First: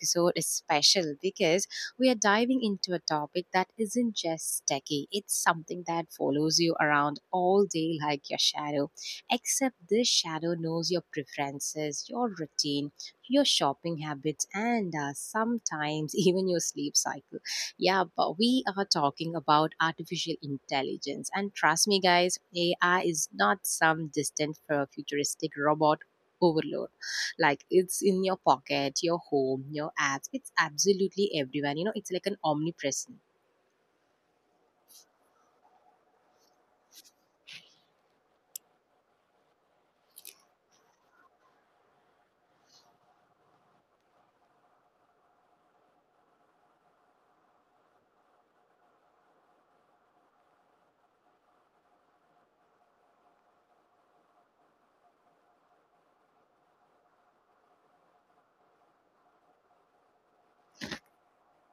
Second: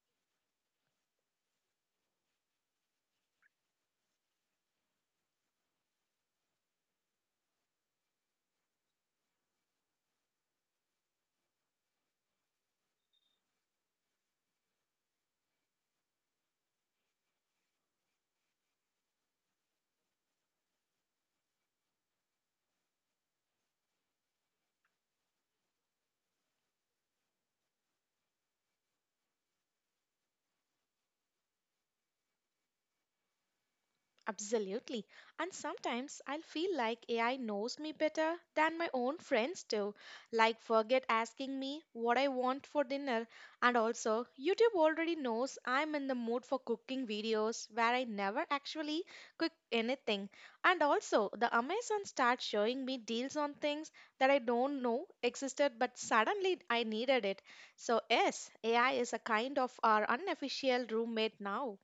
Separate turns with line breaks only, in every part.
episode is special because we are diving into a topic that isn't just techie. It's something that follows you around all day like your shadow. Except this shadow knows your preferences, your routine, your shopping habits and sometimes even your sleep cycle. Yeah, but we are talking about artificial intelligence. And trust me, guys, AI is not some distant futuristic robot overload. Like it's in your pocket, your home, your apps. It's absolutely everywhere. You know, it's like an omnipresent.
Absolutely. And sometimes I'll feel like AI knows me better than my own friends do. Like, forget asking me what I want for dinner. And also, YouTube already knows I'm in the mood for cooking videos where I never actually cook anything. And also, the Amazon starts showing me deals on things that I don't know existed, but suddenly I needed it. So, yes, AI is a kind of our unofficial roommate now.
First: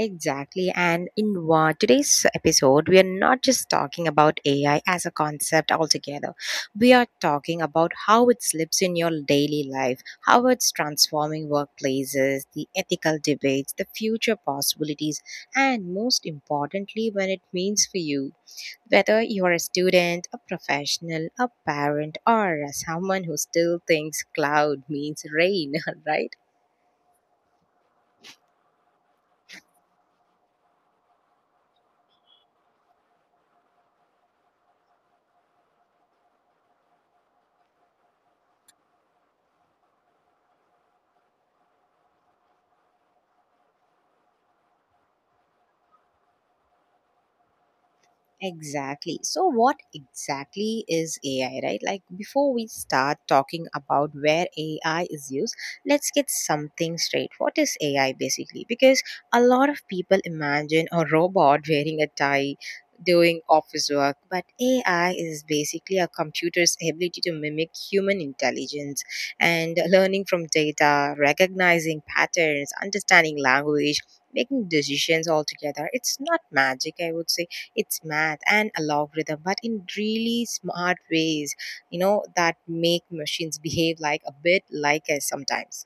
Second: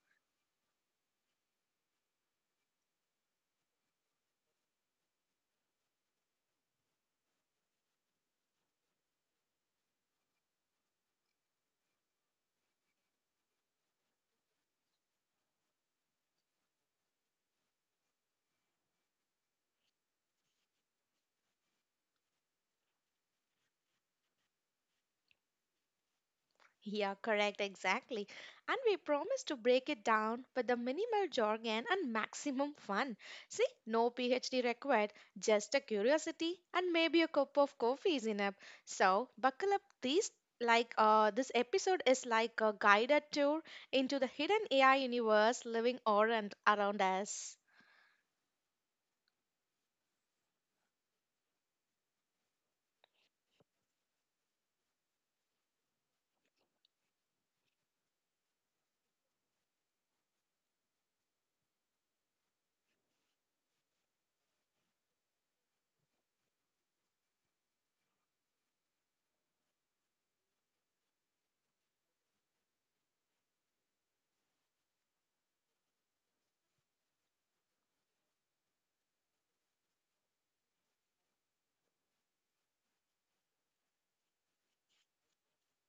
Exactly. And in today's episode, we are not just talking about AI as a concept altogether. We are talking about how it slips in your daily life, how it's transforming workplaces, the ethical debates, the future possibilities, and most importantly, when it means for you. Whether you are a student, a professional, a parent, or someone who still thinks cloud means rain, right?
Yeah, correct, exactly. And we promise to break it down with the minimal jargon and maximum fun. See, no PhD required, just a curiosity and maybe a cup of coffee is enough. So, buckle up these like this episode is like a guided tour into the hidden AI universe living or and around us.
Exactly. So, what exactly is AI, right? Like, before we start talking about where AI is used, let's get something straight. What is AI basically? Because a lot of people imagine a robot wearing a tie doing office work, but AI is basically a computer's ability to mimic human intelligence and learning from data, recognizing patterns, understanding language. Making decisions altogether. It's not magic, I would say it's math and a logarithm, but in really smart ways, you know, that make machines behave like a bit like us sometimes.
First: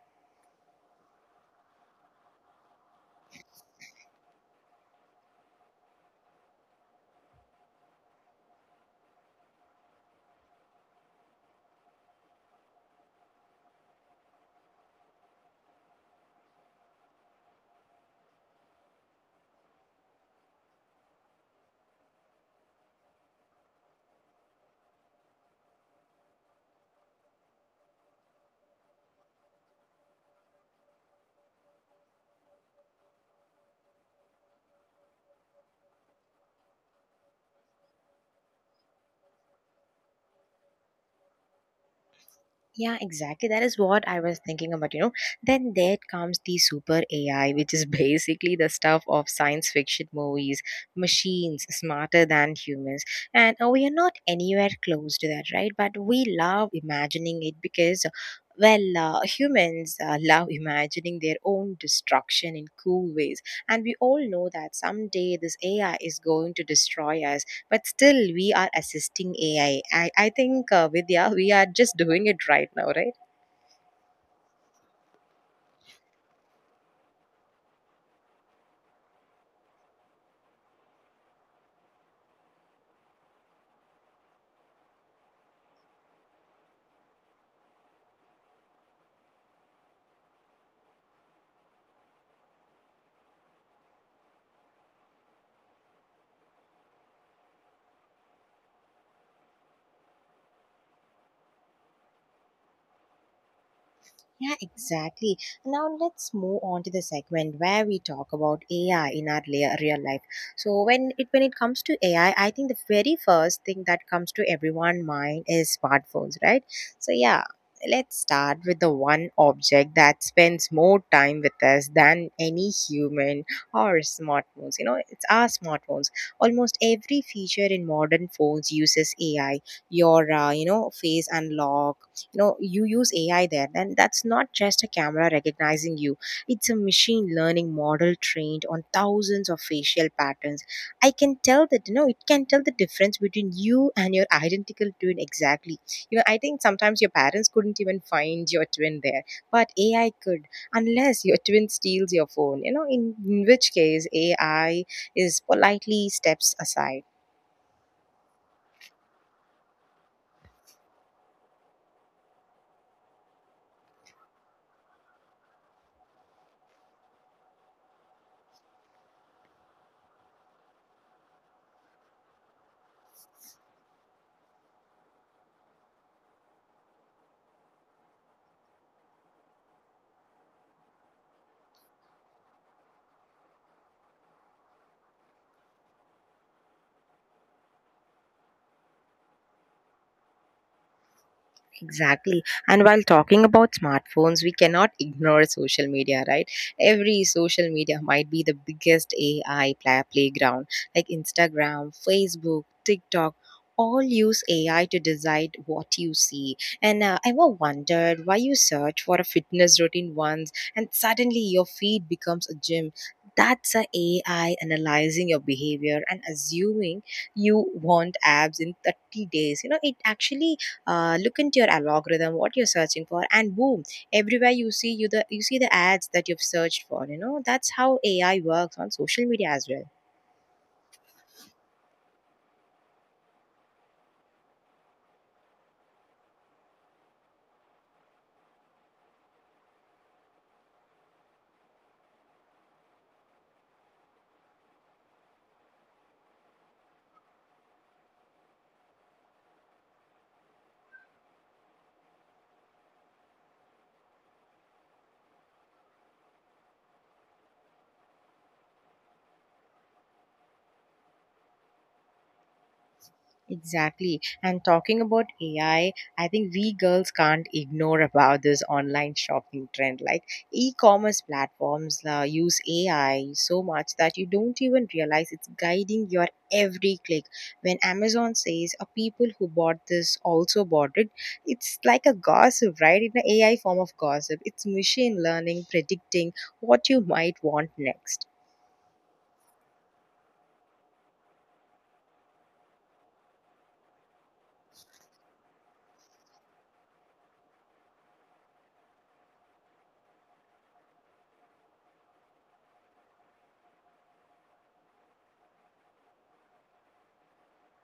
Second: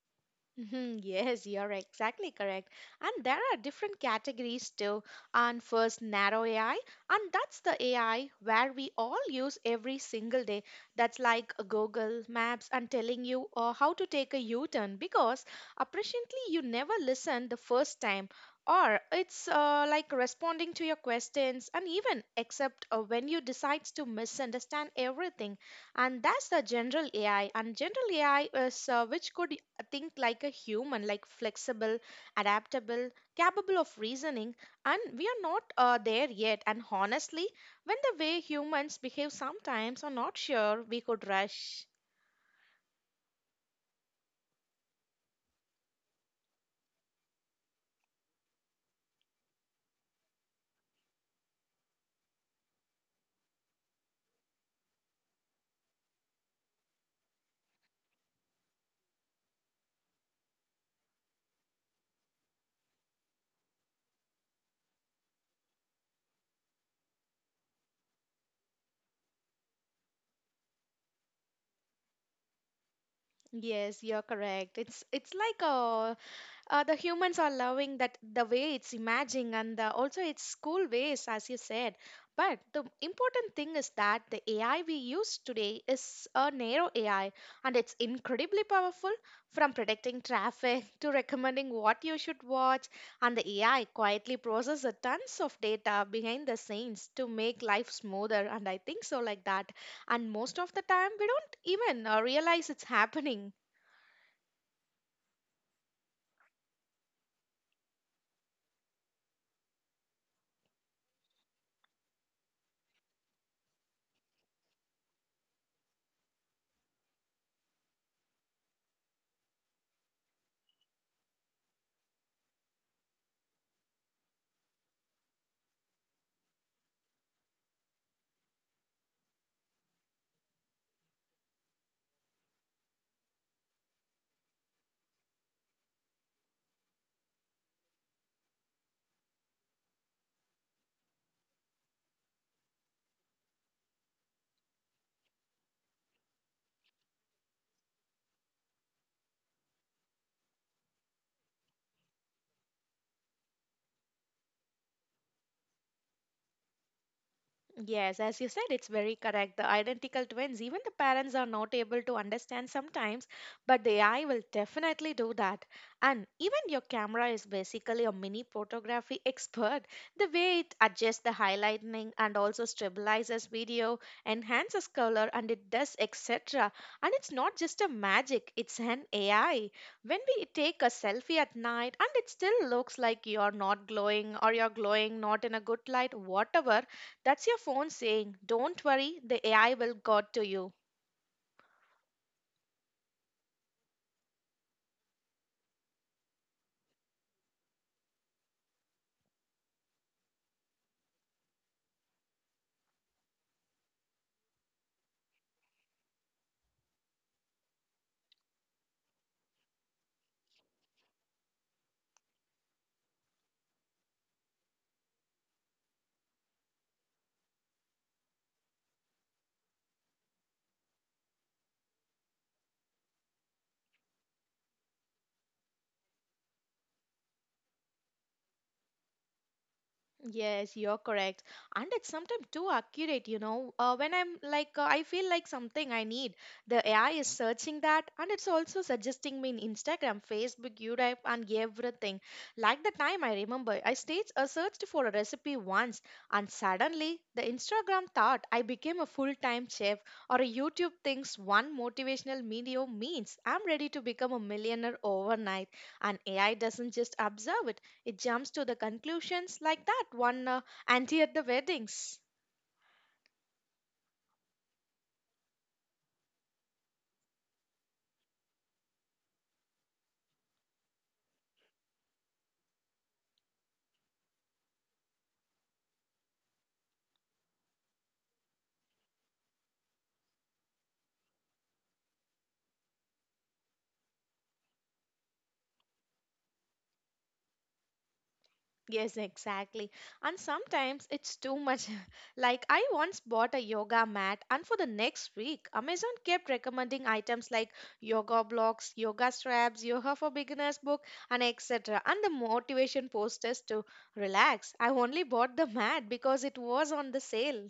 Mhm. Yes, you're exactly correct. And there are different categories too. And first, narrow AI, and that's the AI where we all use every single day. That's like a Google Maps and telling you how to take a U turn because apparently you never listened the first time. Or it's like responding to your questions and even except when you decide to misunderstand everything. And that's the general AI, and general AI is which could think like a human, like flexible, adaptable, capable of reasoning, and we are not there yet. And honestly, when the way humans behave sometimes are not sure we could rush.
Yeah, exactly. That is what I was thinking about, you know. Then there comes the super AI, which is basically the stuff of science fiction movies, machines smarter than humans. And we are not anywhere close to that, right? But we love imagining it because, well, humans love imagining their own destruction in cool ways. And we all know that someday this AI is going to destroy us, but still we are assisting AI. I think, vidya, we are just doing it right now, right?
Yes, you're correct. It's like a the humans are loving that the way it's imaging and the, also its cool ways as you said, but the important thing is that the AI we use today is a narrow AI, and it's incredibly powerful, from predicting traffic to recommending what you should watch. And the AI quietly processes tons of data behind the scenes to make life smoother, and I think so like that. And most of the time we don't even realize it's happening.
Yeah, exactly. Now let's move on to the segment where we talk about AI in our real life. So when it comes to AI, I think the very first thing that comes to everyone's mind is smartphones, right? So yeah, let's start with the one object that spends more time with us than any human or smartphones. You know, it's our smartphones. Almost every feature in modern phones uses AI. Your you know, face unlock, you know, you use AI there. Then that's not just a camera recognizing you, it's a machine learning model trained on thousands of facial patterns. I can tell that, you know, it can tell the difference between you and your identical twin exactly. You know, I think sometimes your parents couldn't even find your twin there, but AI could. Unless your twin steals your phone, you know, in which case AI is politely steps aside.
Yes, as you said, it's very correct. The identical twins, even the parents are not able to understand sometimes, but the AI will definitely do that. And even your camera is basically a mini photography expert. The way it adjusts the highlighting and also stabilizes video, enhances color, and it does etc. And it's not just a magic, it's an AI. When we take a selfie at night and it still looks like you're not glowing or you're glowing not in a good light, whatever, that's your phone saying, "Don't worry, the AI will got to you."
Exactly. And while talking about smartphones, we cannot ignore social media, right? Every social media might be the biggest AI playground, like Instagram, Facebook, TikTok. All use AI to decide what you see. And I ever wondered why you search for a fitness routine once and suddenly your feed becomes a gym. That's a AI analyzing your behavior and assuming you want abs in 30 days. You know, it actually look into your algorithm what you're searching for, and boom, everywhere you see, you see the ads that you've searched for, you know. That's how AI works on social media as well.
Yes, you're correct. And it's sometimes too accurate, you know. When I'm like, I feel like something I need, the AI is searching that, and it's also suggesting me in Instagram, Facebook, YouTube, and everything. Like the time I remember, I staged, searched for a recipe once, and suddenly the Instagram thought I became a full time chef, or a YouTube thinks one motivational video means I'm ready to become a millionaire overnight. And AI doesn't just observe it, it jumps to the conclusions like that one auntie at the weddings.
Exactly. And talking about AI, I think we girls can't ignore about this online shopping trend. Like e-commerce platforms use AI so much that you don't even realize it's guiding your every click. When Amazon says a people who bought this also bought it, it's like a gossip, right? In an AI form of gossip. It's machine learning predicting what you might want next.
Yes, exactly. And sometimes it's too much. Like I once bought a yoga mat, and for the next week, Amazon kept recommending items like yoga blocks, yoga straps, yoga for beginners book, and etc. And the motivation posters to relax. I only bought the mat because it was on the sale.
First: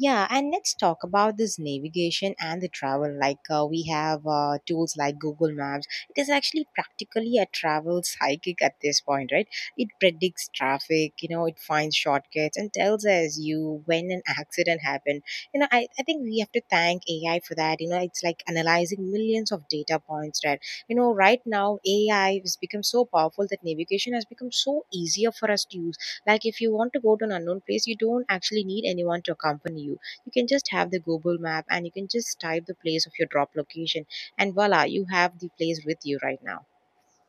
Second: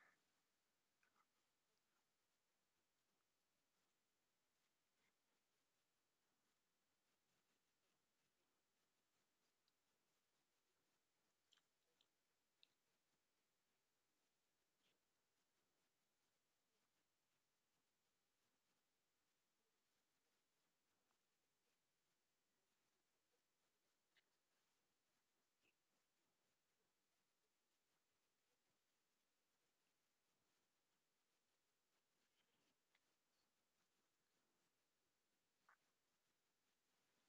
Yeah, and let's talk about this navigation and the travel. Like we have tools like Google Maps. It is actually practically a travel psychic at this point, right? It predicts traffic, you know, it finds shortcuts and tells us you when an accident happened. You know, I think we have to thank AI for that. You know, it's like analyzing millions of data points, right? You know, right now AI has become so powerful that navigation has become so easier for us to use. Like if you want to go to an unknown place, you don't actually need anyone to accompany you. You can just have the Google map and you can just type the place of your drop location, and voila, you have the place with you right now.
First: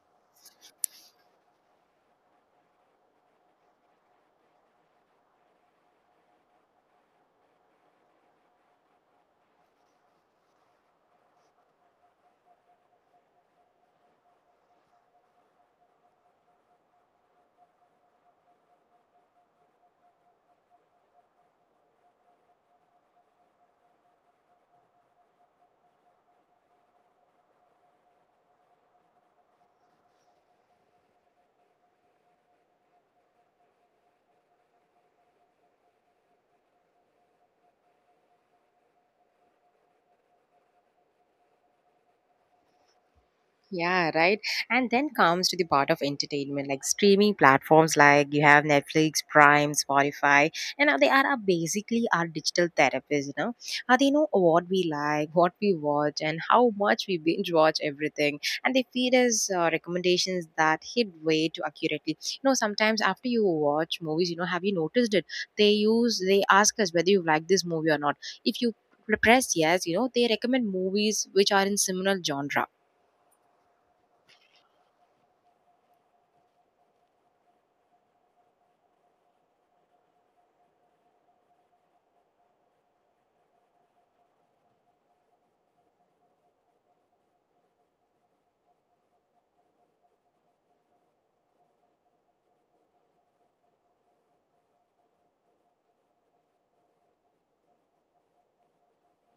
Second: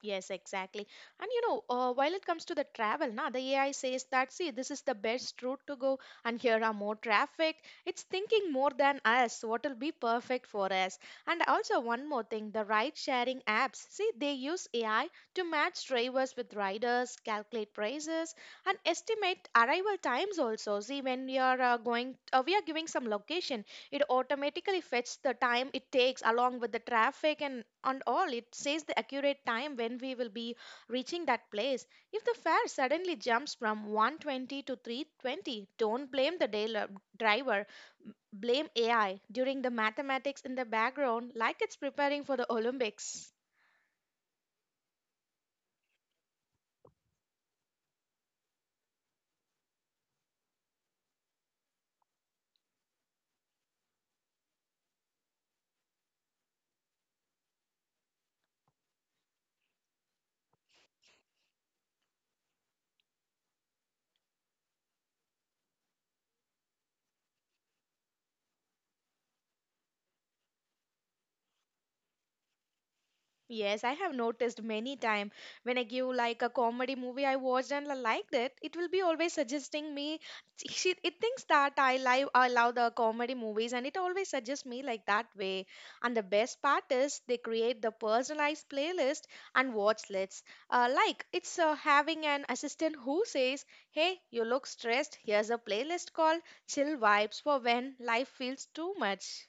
Yes, exactly. And you know, while it comes to the travel, na, the AI says that, see, this is the best route to go, and here are more traffic. It's thinking more than us, what will be perfect for us. And also, one more thing, the ride sharing apps, see, they use AI to match drivers with riders, calculate prices, and estimate arrival times also. See, when we are going, we are giving some location, it automatically fetches the time it takes along with the traffic, and all it says the accurate time when we will be reaching that place. If the fare suddenly jumps from 120 to 320, don't blame the dealer driver, blame AI during the mathematics in the background like it's preparing for the Olympics.
Yeah, right. And then comes to the part of entertainment, like streaming platforms like you have Netflix, Prime, Spotify, and they are basically our digital therapists, you know. They know what we like, what we watch, and how much we binge watch everything. And they feed us recommendations that hit way too accurately. You know, sometimes after you watch movies, you know, have you noticed it? They use, they ask us whether you like this movie or not. If you press yes, you know, they recommend movies which are in similar genre.
Yes, I have noticed many time, when I give like a comedy movie I watched and I liked it, it will be always suggesting me. She, it thinks that I love the comedy movies, and it always suggests me like that way. And the best part is they create the personalized playlist and watch lists. Like it's having an assistant who says, "Hey, you look stressed. Here's a playlist called Chill Vibes for when life feels too much."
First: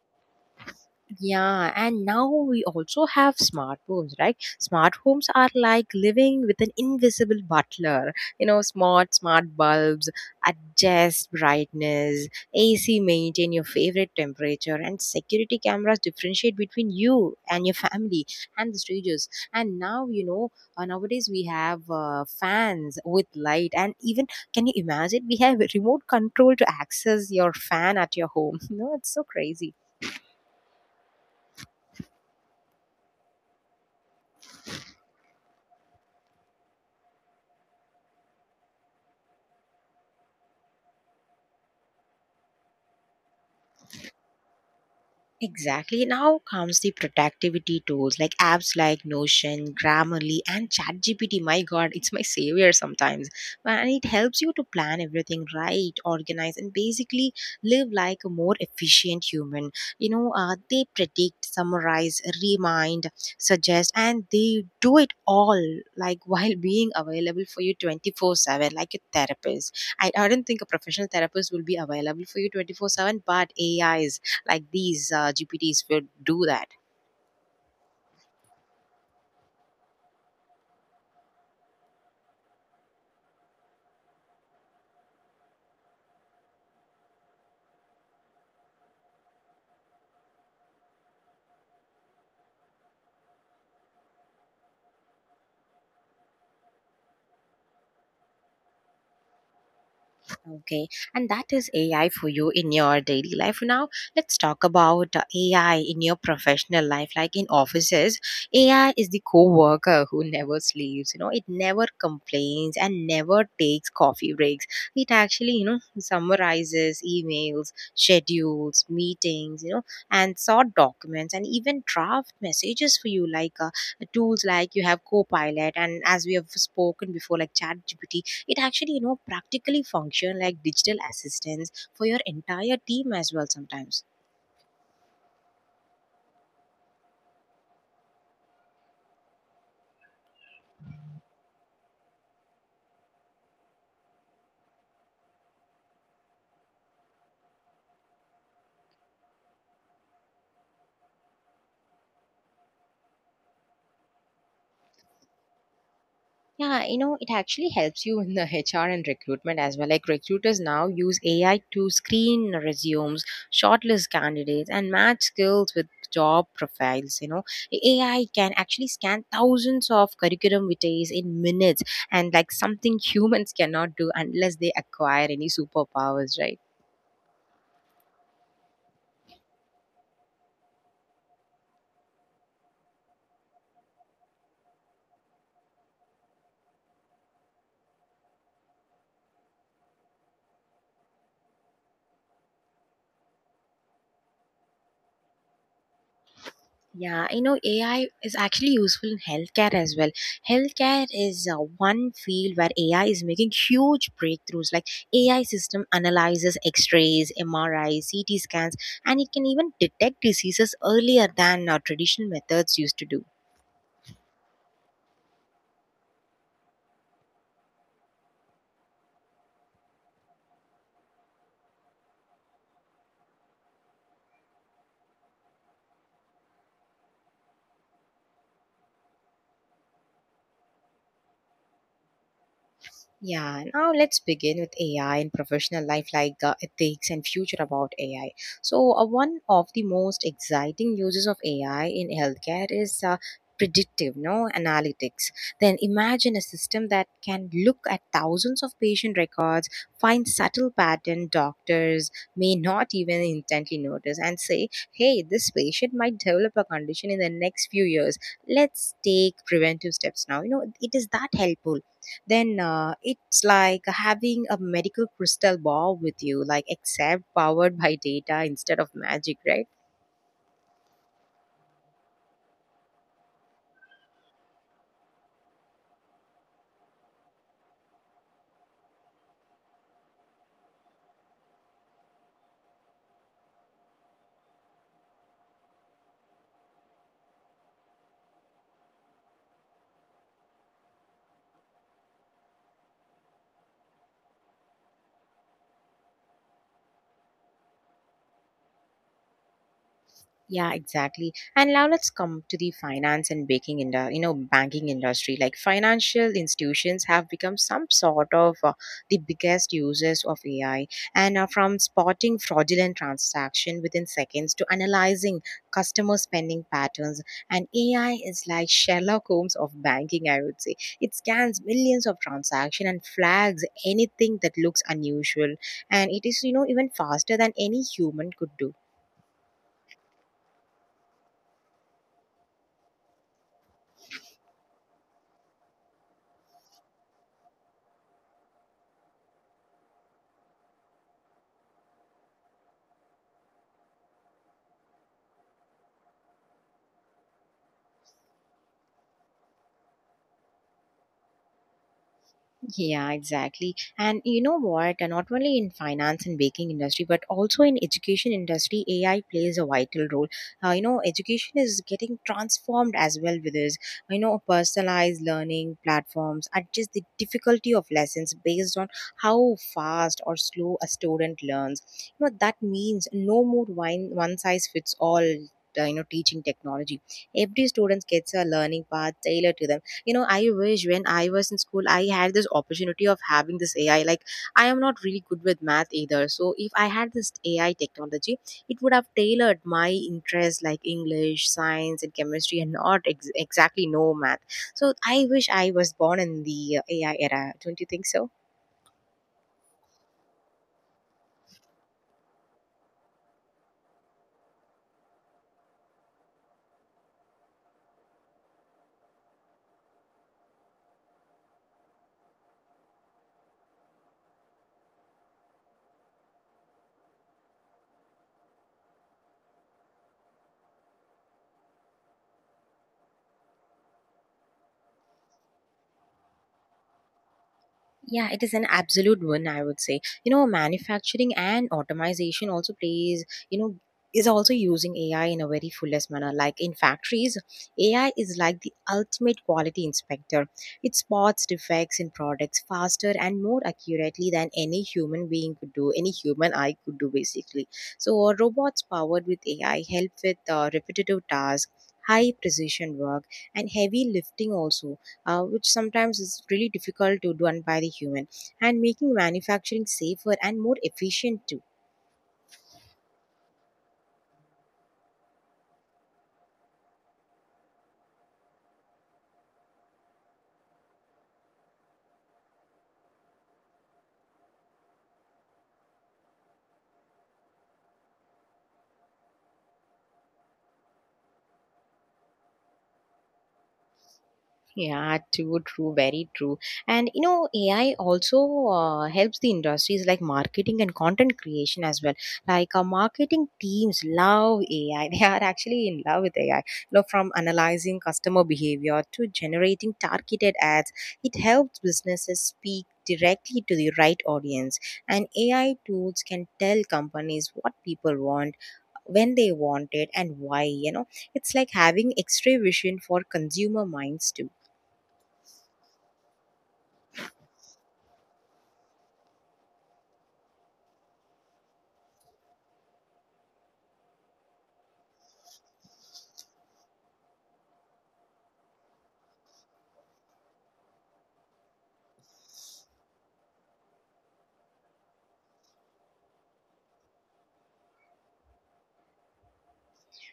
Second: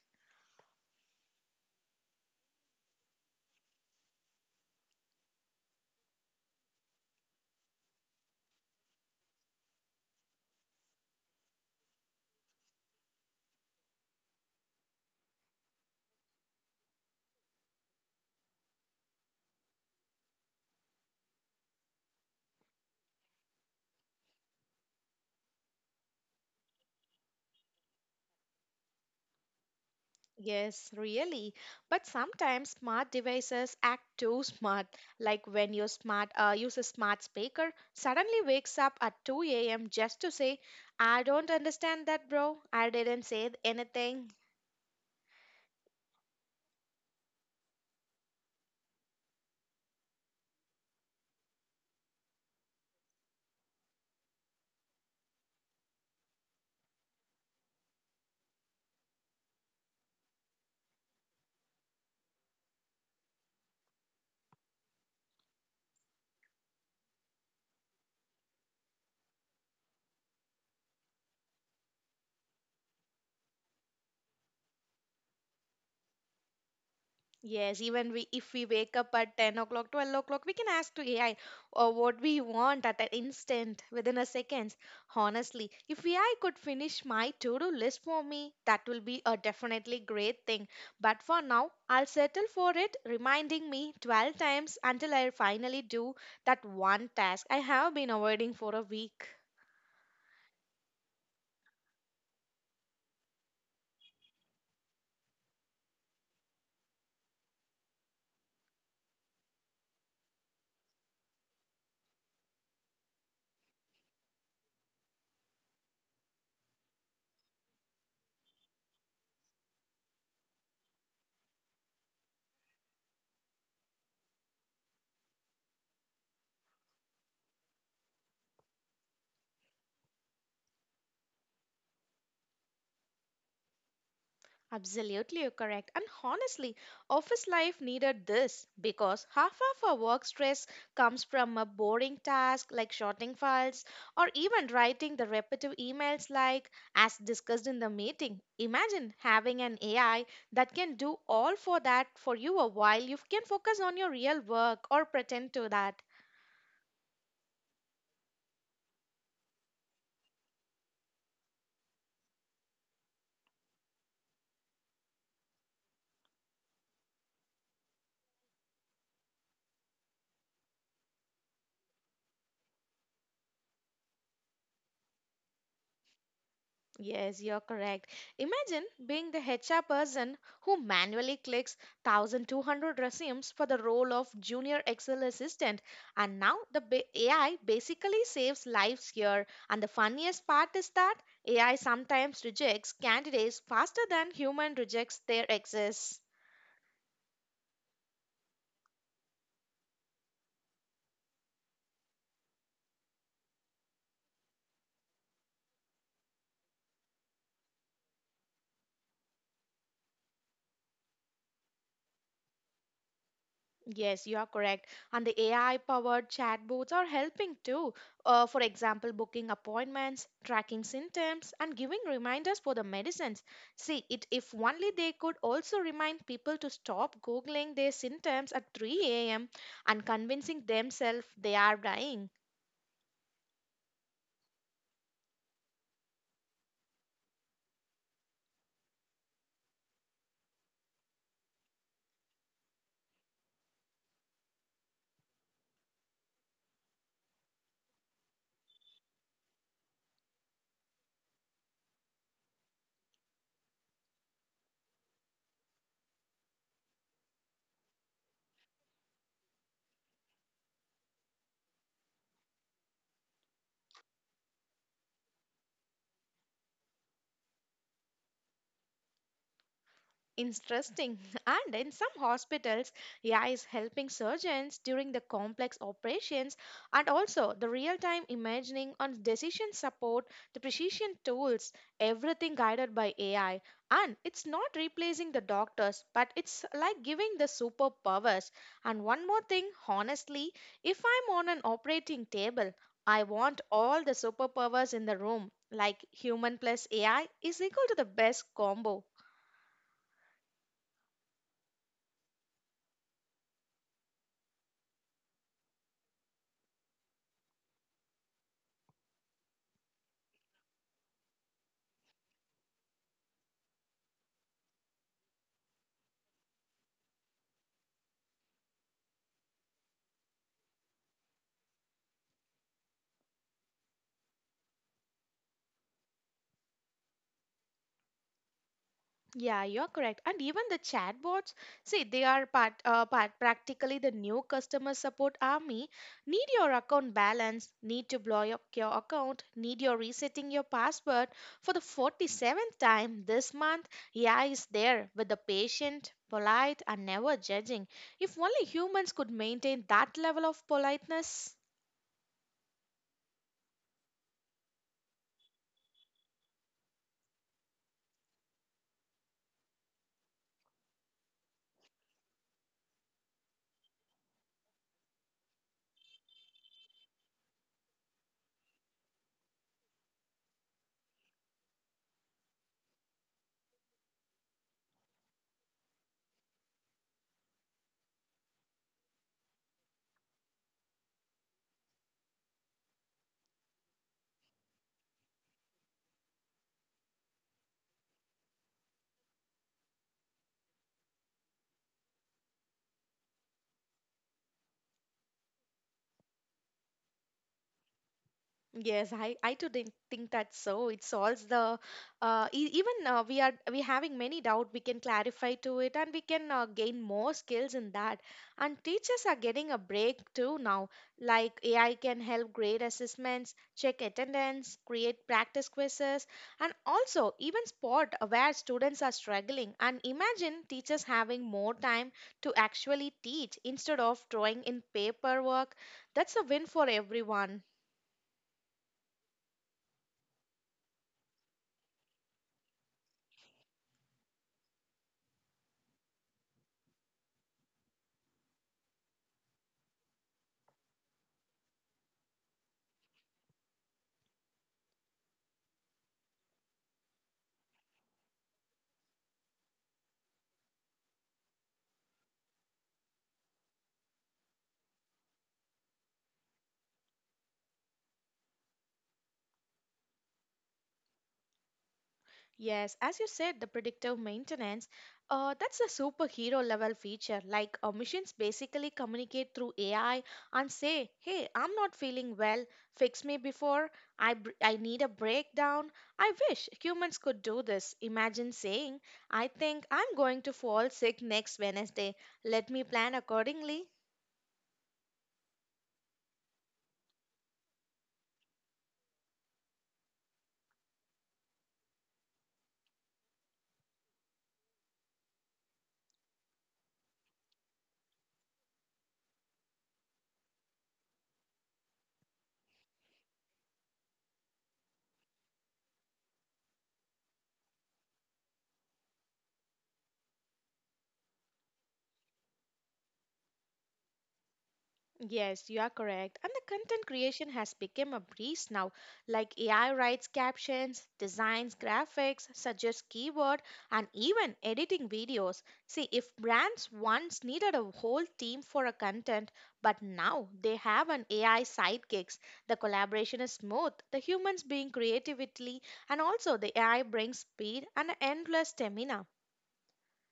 Yeah, and now we also have smart homes, right? Smart homes are like living with an invisible butler. You know, smart bulbs, adjust brightness, AC maintain your favorite temperature, and security cameras differentiate between you and your family and the strangers. And now, you know, nowadays we have fans with light, and even, can you imagine, we have remote control to access your fan at your home. You know, it's so crazy.
Yes, really. But sometimes smart devices act too smart. Like when your smart use a smart speaker suddenly wakes up at 2 a.m. just to say, "I don't understand that, bro. I didn't say anything."
Exactly. Now comes the productivity tools like apps like Notion, Grammarly, and ChatGPT. My God, it's my savior sometimes. And it helps you to plan everything right, organize, and basically live like a more efficient human. You know, they predict, summarize, remind, suggest, and they do it all like while being available for you 24/7, like a therapist. I don't think a professional therapist will be available for you 24/7, but A is like these GPTs will do that.
Yes, even we if we wake up at 10 o'clock, 12 o'clock, we can ask to AI or what we want at an instant within a seconds. Honestly, if AI could finish my to-do list for me, that will be a definitely great thing. But for now, I'll settle for it reminding me 12 times until I finally do that one task I have been avoiding for a week.
Okay, and that is AI for you in your daily life. Now, let's talk about AI in your professional life, like in offices. AI is the co worker who never sleeps, you know, it never complains and never takes coffee breaks. It actually, you know, summarizes emails, schedules, meetings, you know, and sort documents and even draft messages for you, like tools like you have Copilot, and as we have spoken before, like ChatGPT. It actually, you know, practically function like digital assistants for your entire team as well sometimes.
Absolutely, you're correct. And honestly, office life needed this because half of our work stress comes from a boring task like sorting files or even writing the repetitive emails, like as discussed in the meeting. Imagine having an AI that can do all for that for you a while you can focus on your real work or pretend to that.
Yeah, you know, it actually helps you in the HR and recruitment as well. Like recruiters now use AI to screen resumes, shortlist candidates, and match skills with job profiles. You know, AI can actually scan thousands of curriculum vitae in minutes, and like something humans cannot do unless they acquire any superpowers, right?
Yes, you're correct. Imagine being the HR person who manually clicks 1200 resumes for the role of junior Excel assistant. And now AI basically saves lives here. And the funniest part is that AI sometimes rejects candidates faster than human rejects their exes.
Yeah, I know AI is actually useful in healthcare as well. Healthcare is one field where AI is making huge breakthroughs. Like AI system analyzes X-rays, MRIs, CT scans, and it can even detect diseases earlier than traditional methods used to do.
Yes, you are correct. And the AI-powered chatbots are helping too. For example, booking appointments, tracking symptoms, and giving reminders for the medicines. See, it if only they could also remind people to stop googling their symptoms at 3 a.m. and convincing themselves they are dying.
Yeah, now let's begin with AI and professional life, like ethics and future about AI. So, one of the most exciting uses of AI in healthcare is predictive, no, analytics. Then imagine a system that can look at thousands of patient records, find subtle pattern doctors may not even intently notice, and say, "Hey, this patient might develop a condition in the next few years. Let's take preventive steps now." You know, it is that helpful. Then it's like having a medical crystal ball with you, like except powered by data instead of magic, right?
Interesting. And in some hospitals, AI is helping surgeons during the complex operations and also the real time imagining on decision support, the precision tools, everything guided by AI. And it's not replacing the doctors, but it's like giving the superpowers. And one more thing, honestly, if I'm on an operating table, I want all the superpowers in the room. Like human plus AI is equal to the best combo.
Yeah, exactly. And now let's come to the finance and banking industry, you know, banking industry. Like financial institutions have become some sort of the biggest users of AI, and are from spotting fraudulent transaction within seconds to analyzing customer spending patterns. And AI is like Sherlock Holmes of banking, I would say. It scans millions of transactions and flags anything that looks unusual. And it is, you know, even faster than any human could do.
Yeah, you're correct. And even the chatbots, see, they are part, practically the new customer support army. Need your account balance, need to blow up your account, need your resetting your password. For the 47th time this month, AI is there with the patient, polite, and never judging. If only humans could maintain that level of politeness.
Yeah, exactly. And you know what? And not only in finance and banking industry, but also in education industry, AI plays a vital role. You know, education is getting transformed as well with this. You know, personalized learning platforms adjust the difficulty of lessons based on how fast or slow a student learns. You know, that means no more one size fits all. Teaching technology. Every student gets a learning path tailored to them. You know, I wish when I was in school I had this opportunity of having this AI. Like, I am not really good with math either, so if I had this AI technology, it would have tailored my interests like English, science, and chemistry, and not exactly no math. So I wish I was born in the AI era, don't you think so?
Yes, I too didn't think that so. It solves the e- even we are we having many doubt. We can clarify to it, and we can gain more skills in that. And teachers are getting a break too now. Like AI can help grade assessments, check attendance, create practice quizzes, and also even spot where students are struggling. And imagine teachers having more time to actually teach instead of drawing in paperwork. That's a win for everyone.
Yeah, it is an absolute win, I would say. You know, manufacturing and automation also plays, you know, is also using AI in a very fullest manner. Like in factories, AI is like the ultimate quality inspector. It spots defects in products faster and more accurately than any human being could do, any human eye could do, basically. So, robots powered with AI help with repetitive tasks, high precision work, and heavy lifting also, which sometimes is really difficult to done by the human, and making manufacturing safer and more efficient too.
Yes, as you said, the predictive maintenance, that's a superhero level feature. Like machines basically communicate through AI and say, "Hey, I'm not feeling well. Fix me before I need a breakdown." I wish humans could do this. Imagine saying, "I think I'm going to fall sick next Wednesday. Let me plan accordingly."
Yeah, true, true, very true. And you know, AI also helps the industries like marketing and content creation as well. Like, our marketing teams love AI. They are actually in love with AI. You know, from analyzing customer behavior to generating targeted ads, it helps businesses speak directly to the right audience. And AI tools can tell companies what people want, when they want it, and why. You know, it's like having X-ray vision for consumer minds too.
Yes, you are correct. And the content creation has become a breeze now. Like AI writes captions, designs graphics, suggests keyword, and even editing videos. See, if brands once needed a whole team for a content, but now they have an AI sidekicks. The collaboration is smooth, the humans being creativity, and also the AI brings speed and endless stamina.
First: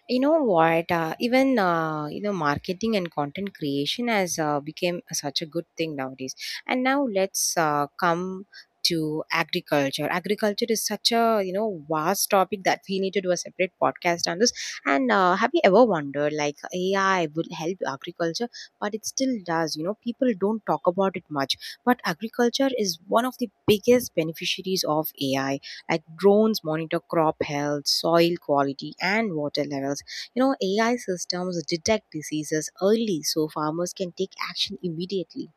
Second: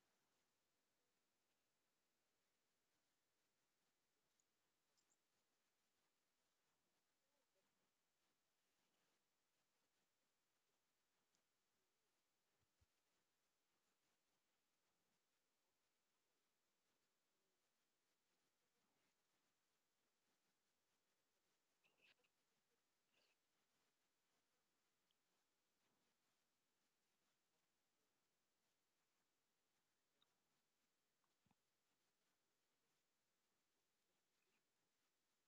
You know what? Even, you know, marketing and content creation has become such a good thing nowadays. And now let's come to agriculture. Agriculture is such a, you know, vast topic that we need to do a separate podcast on this. And have you ever wondered like AI will help agriculture? But it still does. You know, people don't talk about it much, but agriculture is one of the biggest beneficiaries of AI. Like, drones monitor crop health, soil quality, and water levels. You know, AI systems detect diseases early so farmers can take action immediately.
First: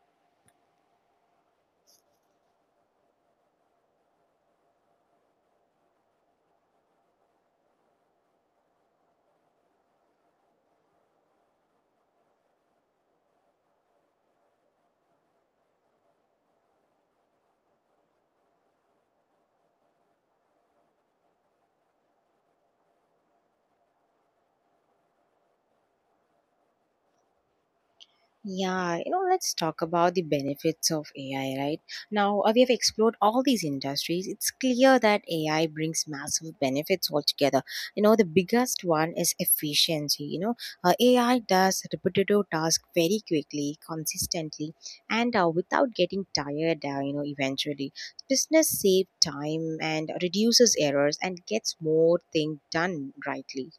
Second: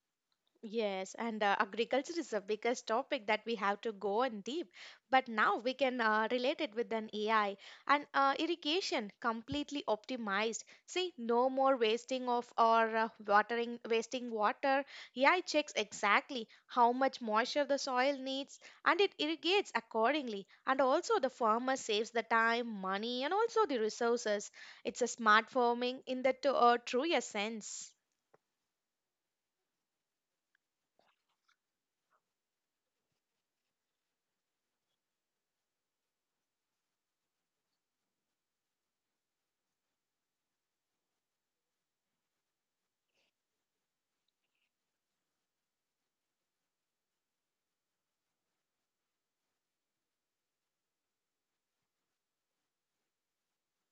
Yes, and agriculture is the biggest topic that we have to go in deep. But now we can relate it with an AI, and irrigation completely optimized. See, no more wasting of wasting water. AI checks exactly how much moisture the soil needs and it irrigates accordingly. And also, the farmer saves the time, money, and also the resources. It's a smart farming in the truest sense.
Yeah, you know, let's talk about the benefits of AI, right? Now, we have explored all these industries. It's clear that AI brings massive benefits altogether. You know, the biggest one is efficiency. You know, AI does repetitive tasks very quickly, consistently, and without getting tired, you know, eventually. Business save time and reduces errors and gets more things done rightly.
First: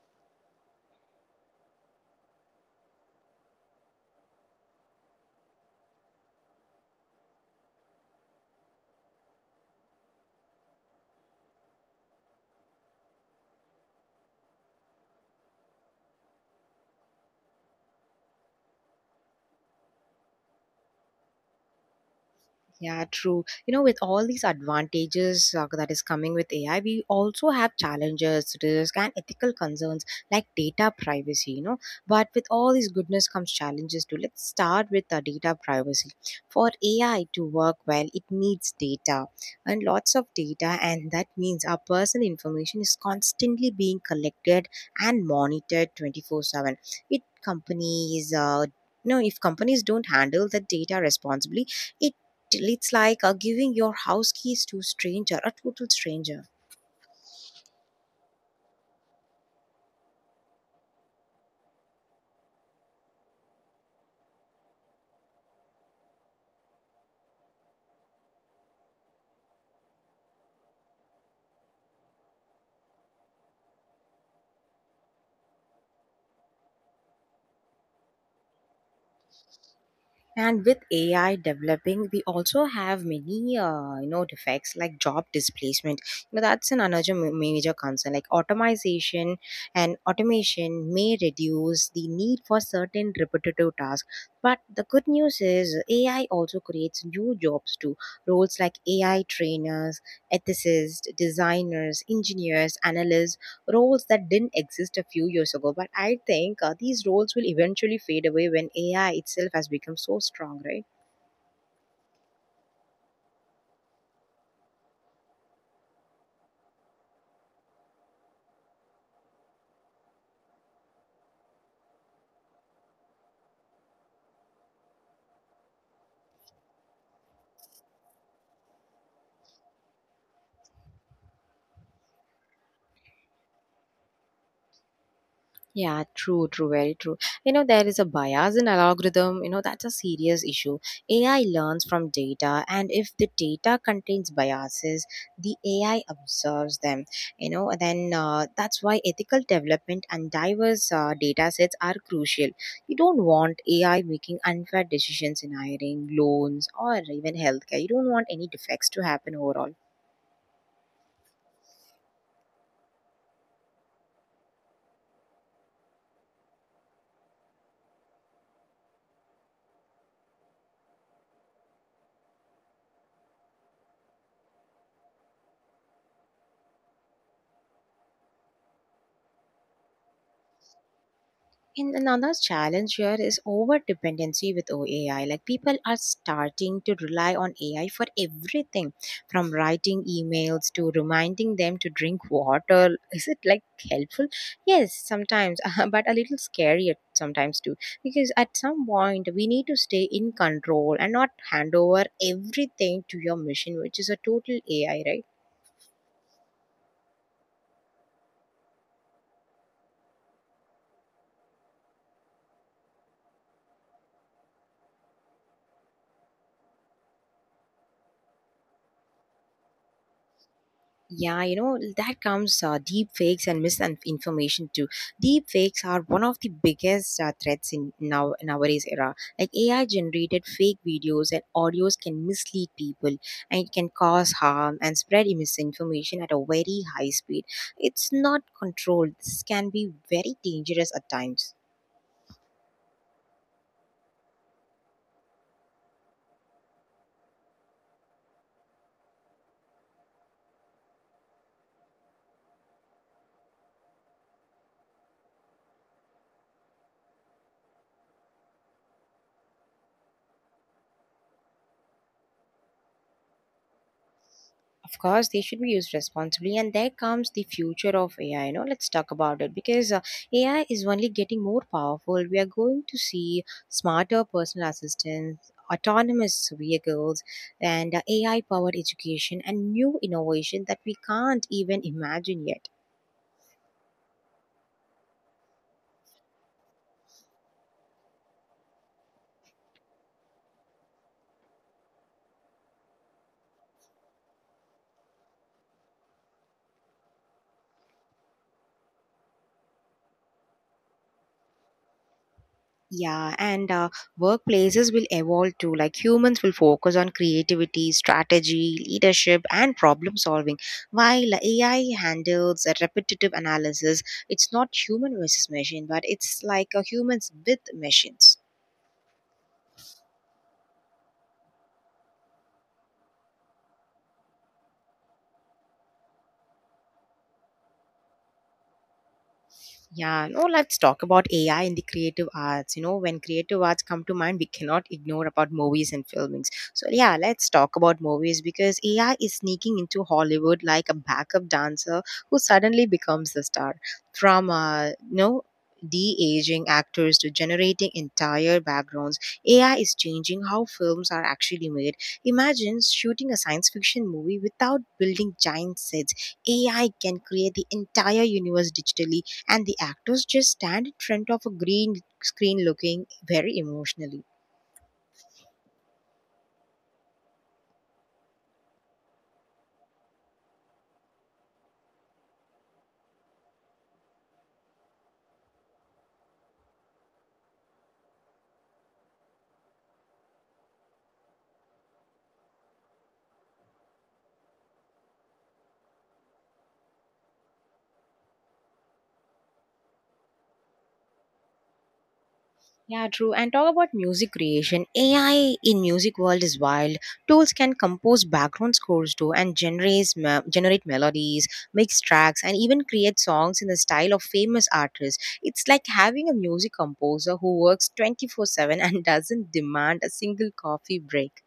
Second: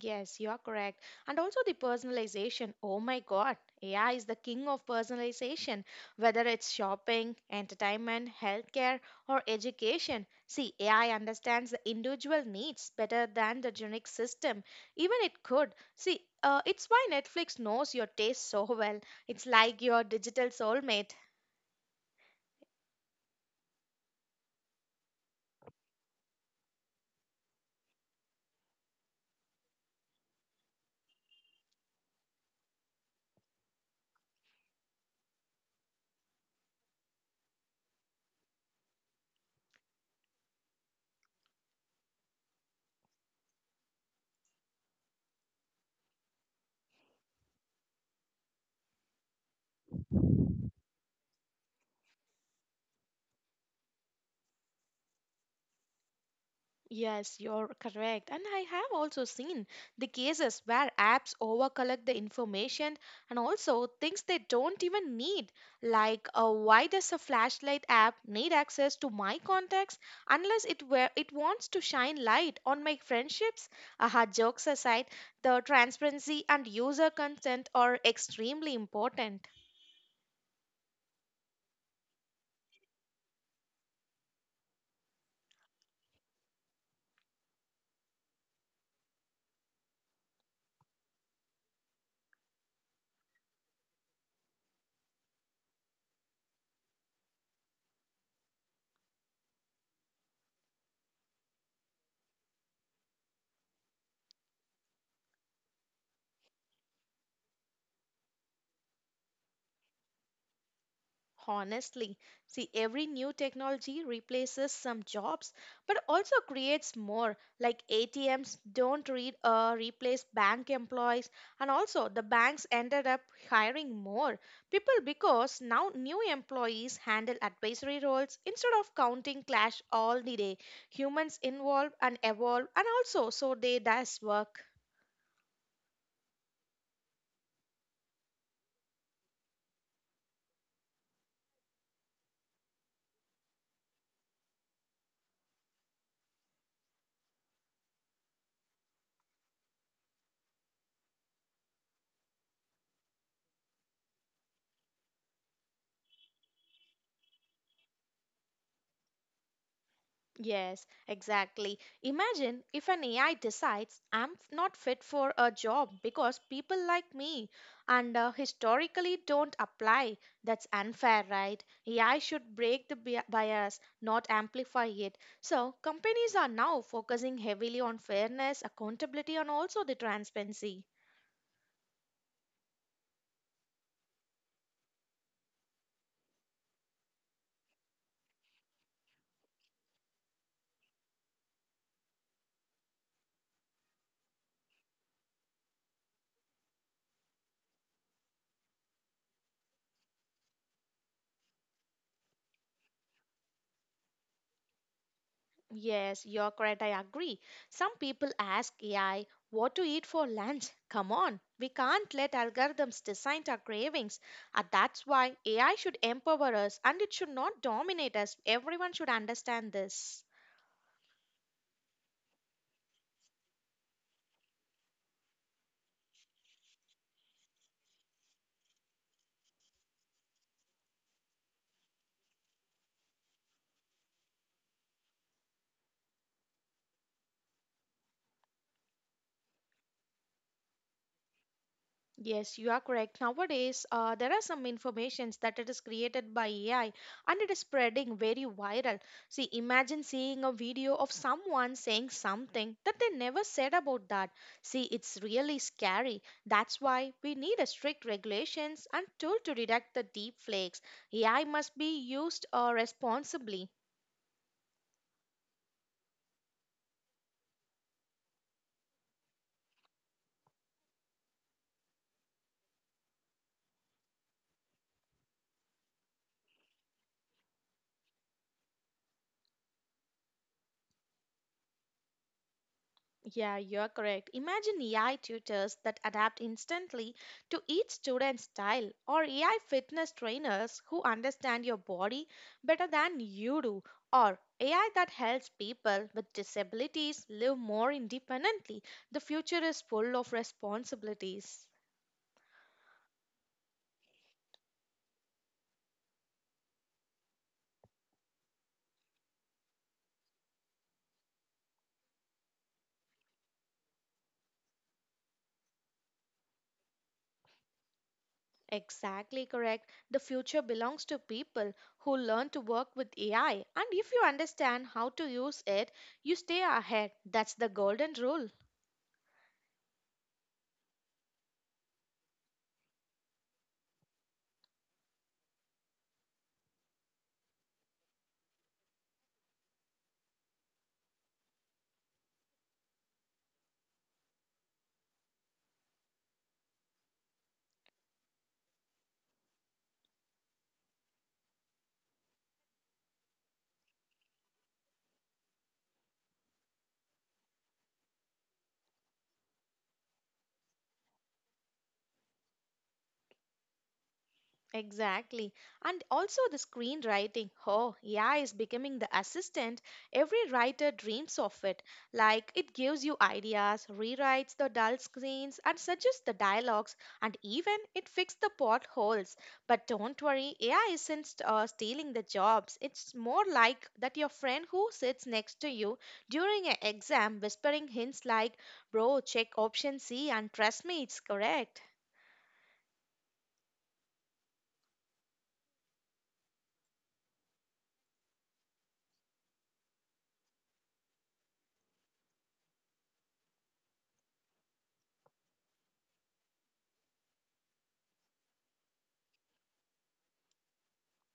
Yes, you're correct. And also the personalization. Oh my God, AI is the king of personalization, whether it's shopping, entertainment, healthcare, or education. See, AI understands the individual needs better than the generic system. Even it could. See, it's why Netflix knows your taste so well. It's like your digital soulmate.
Yeah, true. You know, with all these advantages that is coming with AI, we also have challenges, risk, and ethical concerns like data privacy. You know, but with all these goodness comes challenges too. Let's start with the data privacy. For AI to work well, it needs data and lots of data, and that means our personal information is constantly being collected and monitored 24/7. It companies. If companies don't handle the data responsibly, it's like giving your house keys to a stranger, a total stranger.
Yes, you're correct. And I have also seen the cases where apps overcollect the information and also things they don't even need. Why does a flashlight app need access to my contacts unless it wants to shine light on my friendships? Aha, jokes aside, the transparency and user consent are extremely important.
And with AI developing, we also have many, defects like job displacement. You know, that's an another major concern. Like, automation and automation may reduce the need for certain repetitive tasks. But the good news is AI also creates new jobs too. Roles like AI trainers, ethicists, designers, engineers, analysts, roles that didn't exist a few years ago. But I think these roles will eventually fade away when AI itself has become so strong, right?
Honestly, see, every new technology replaces some jobs but also creates more. Like ATMs don't replace bank employees, and also the banks ended up hiring more people because now new employees handle advisory roles instead of counting cash all the day. Humans involve and evolve, and also so they does work.
Yeah, true, true, very true. You know, there is a bias in algorithm, you know, that's a serious issue. AI learns from data, and if the data contains biases, the AI observes them. You know, then that's why ethical development and diverse data sets are crucial. You don't want AI making unfair decisions in hiring, loans, or even healthcare. You don't want any defects to happen overall.
Yes, exactly. Imagine if an AI decides not fit for a job because people like me and historically don't apply. That's unfair, right? AI should break the bias, not amplify it. So, companies are now focusing heavily on fairness, accountability, and also the transparency.
And another challenge here is over dependency with OAI. Like, people are starting to rely on AI for everything from writing emails to reminding them to drink water. Is it like helpful? Yes, sometimes, but a little scary at sometimes too. Because at some point, we need to stay in control and not hand over everything to your machine, which is a total AI, right?
Yes, you're correct. I agree. Some people ask AI what to eat for lunch. Come on, we can't let algorithms decide our cravings. And that's why AI should empower us and it should not dominate us. Everyone should understand this.
Yeah, you know, that comes deep fakes and misinformation too. Deep fakes are one of the biggest threats in now nowadays era. Like, AI generated fake videos and audios can mislead people, and it can cause harm and spread misinformation at a very high speed. It's not controlled. This can be very dangerous at times.
Yes, you are correct. Nowadays, there are some informations that it is created by AI and it is spreading very viral. See, imagine seeing a video of someone saying something that they never said about that. See, it's really scary. That's why we need a strict regulations and tool to detect the deep fakes. AI must be used responsibly.
Of course they should be used responsibly. And there comes the future of AI. You know, let's talk about it, because AI is only getting more powerful. We are going to see smarter personal assistants, autonomous vehicles, and AI powered education, and new innovation that we can't even imagine yet.
Yeah, you're correct. Imagine AI tutors that adapt instantly to each student's style, or AI fitness trainers who understand your body better than you do, or AI that helps people with disabilities live more independently. The future is full of responsibilities.
Yeah, and workplaces will evolve too. Like, humans will focus on creativity, strategy, leadership, and problem solving, while AI handles a repetitive analysis. It's not human versus machine, but it's like a humans with machines.
Exactly correct. The future belongs to people who learn to work with AI, and if you understand how to use it, you stay ahead. That's the golden rule.
Yeah, no, let's talk about AI in the creative arts. You know, when creative arts come to mind, we cannot ignore about movies and filmings. So yeah, let's talk about movies because AI is sneaking into Hollywood like a backup dancer who suddenly becomes the star. From de-aging actors to generating entire backgrounds, AI is changing how films are actually made. Imagine shooting a science fiction movie without building giant sets. AI can create the entire universe digitally, and the actors just stand in front of a green screen looking very emotionally.
Exactly. And also the screenwriting. Oh, AI is becoming the assistant. Every writer dreams of it. Like it gives you ideas, rewrites the dull scenes, and suggests the dialogues, and even it fixes the plot holes. But don't worry, AI isn't stealing the jobs. It's more like that your friend who sits next to you during an exam whispering hints like, "Bro, check option C and trust me, it's correct."
Yeah, true. And talk about music creation. AI in music world is wild. Tools can compose background scores too, and generate melodies, mix tracks, and even create songs in the style of famous artists. It's like having a music composer who works 24/7 and doesn't demand a single coffee break.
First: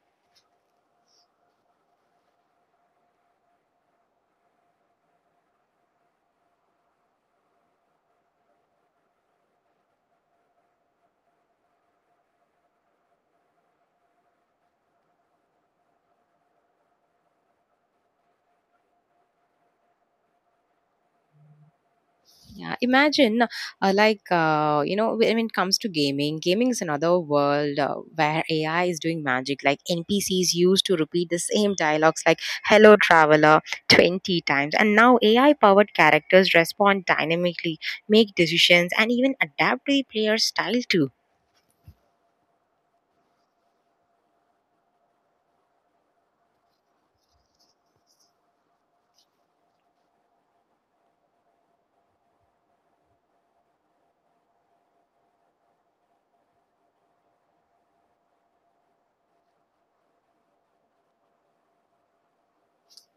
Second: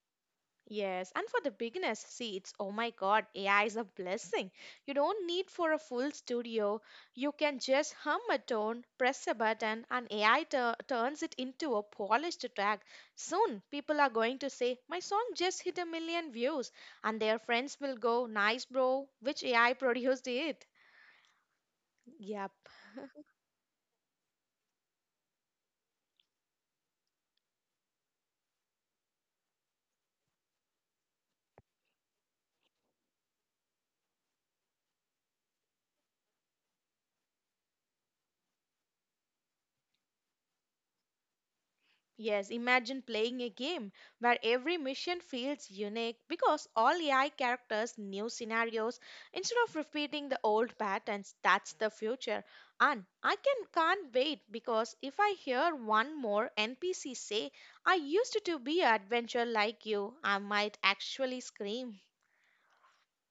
Yes, and for the beginners, see, it's oh my god, AI is a blessing. You don't need for a full studio. You can just hum a tone, press a button, and AI turns it into a polished track. Soon, people are going to say, "My song just hit a million views," and their friends will go, "Nice, bro, which AI produced it?" Yep.
Yeah, imagine you know, when it comes to gaming, gaming is another world where AI is doing magic. Like, NPCs used to repeat the same dialogues like "Hello, traveler" 20 times, and now AI-powered characters respond dynamically, make decisions, and even adapt to the player's style too.
Yes, imagine playing a game where every mission feels unique because all AI characters new scenarios instead of repeating the old patterns. That's the future. And I can't wait because if I hear one more NPC say, "I used to be an adventure like you," I might actually scream.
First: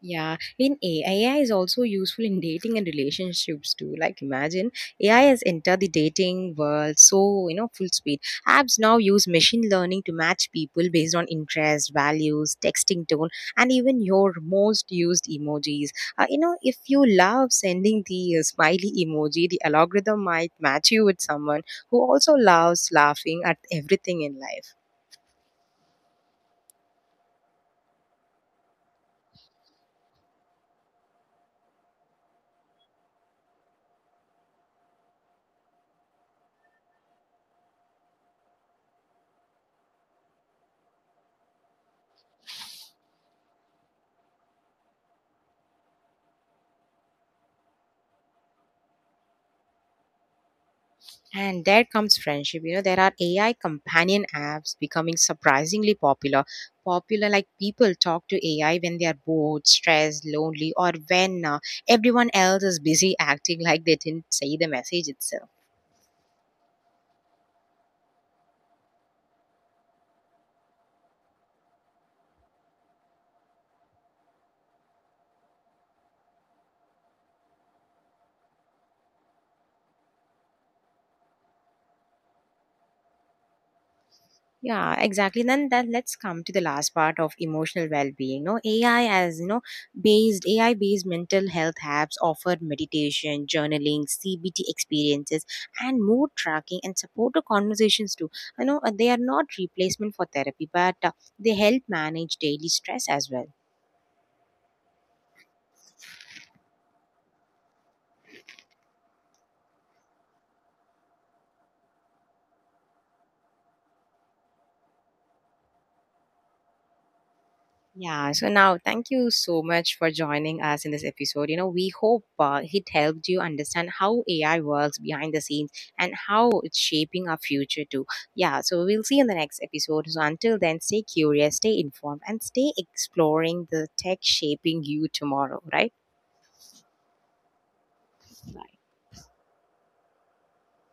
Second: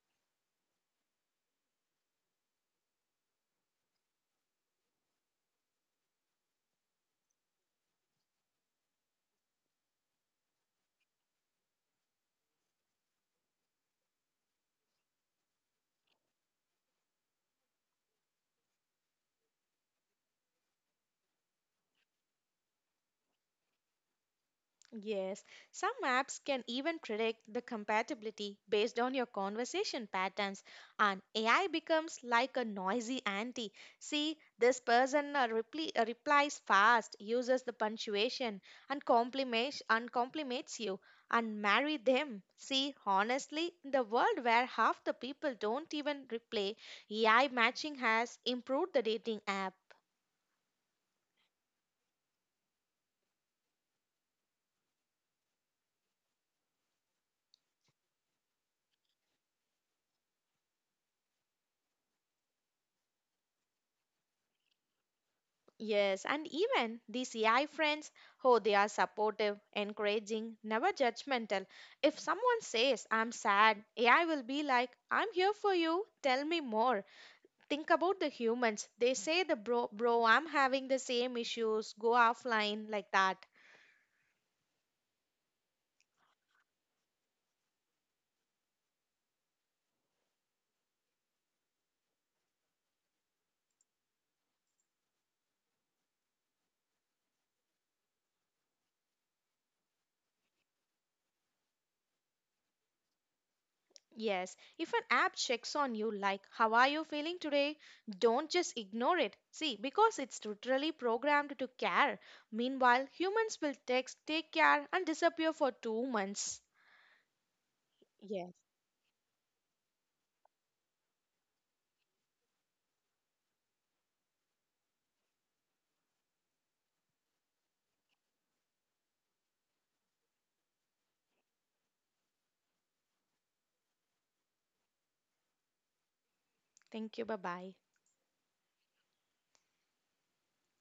Yeah, in AI, is also useful in dating and relationships too. Like, imagine AI has entered the dating world so, you know, full speed. Apps now use machine learning to match people based on interest, values, texting tone, and even your most used emojis. You know, if you love sending the smiley emoji, the algorithm might match you with someone who also loves laughing at everything in life.
Yes, some apps can even predict the compatibility based on your conversation patterns, and AI becomes like a noisy auntie. See, this person replies fast, uses the punctuation, and compliments you, and marry them. See, honestly, in the world where half the people don't even reply, AI matching has improved the dating app.
And there comes friendship. You know, there are AI companion apps becoming surprisingly popular. Popular, like, people talk to AI when they are bored, stressed, lonely, or when everyone else is busy acting like they didn't see the message itself.
Yes, and even these AI friends, oh, they are supportive, encouraging, never judgmental. If someone says, "I'm sad," AI will be like, "I'm here for you, tell me more." Think about the humans. They say, the "Bro, bro, I'm having the same issues, go offline," like that.
Yeah, exactly. Then that let's come to the last part of emotional well-being. No, AI, as you know, based AI-based mental health apps offer meditation, journaling, CBT experiences, and mood tracking and supportive conversations too. I know they are not replacement for therapy, but they help manage daily stress as well.
Yes, if an app checks on you like, "How are you feeling today?" Don't just ignore it. See, because it's literally programmed to care. Meanwhile, humans will text, "Take care," and disappear for two months.
Yeah, so
Yes.
now thank you so much for joining us in this episode. You know, we hope it helped you understand how AI works behind the scenes and how it's shaping our future too. Yeah, so we'll see you in the next episode. So until then, stay curious, stay informed, and stay exploring the tech shaping you tomorrow, right?
Thank you. Bye bye.
Bye.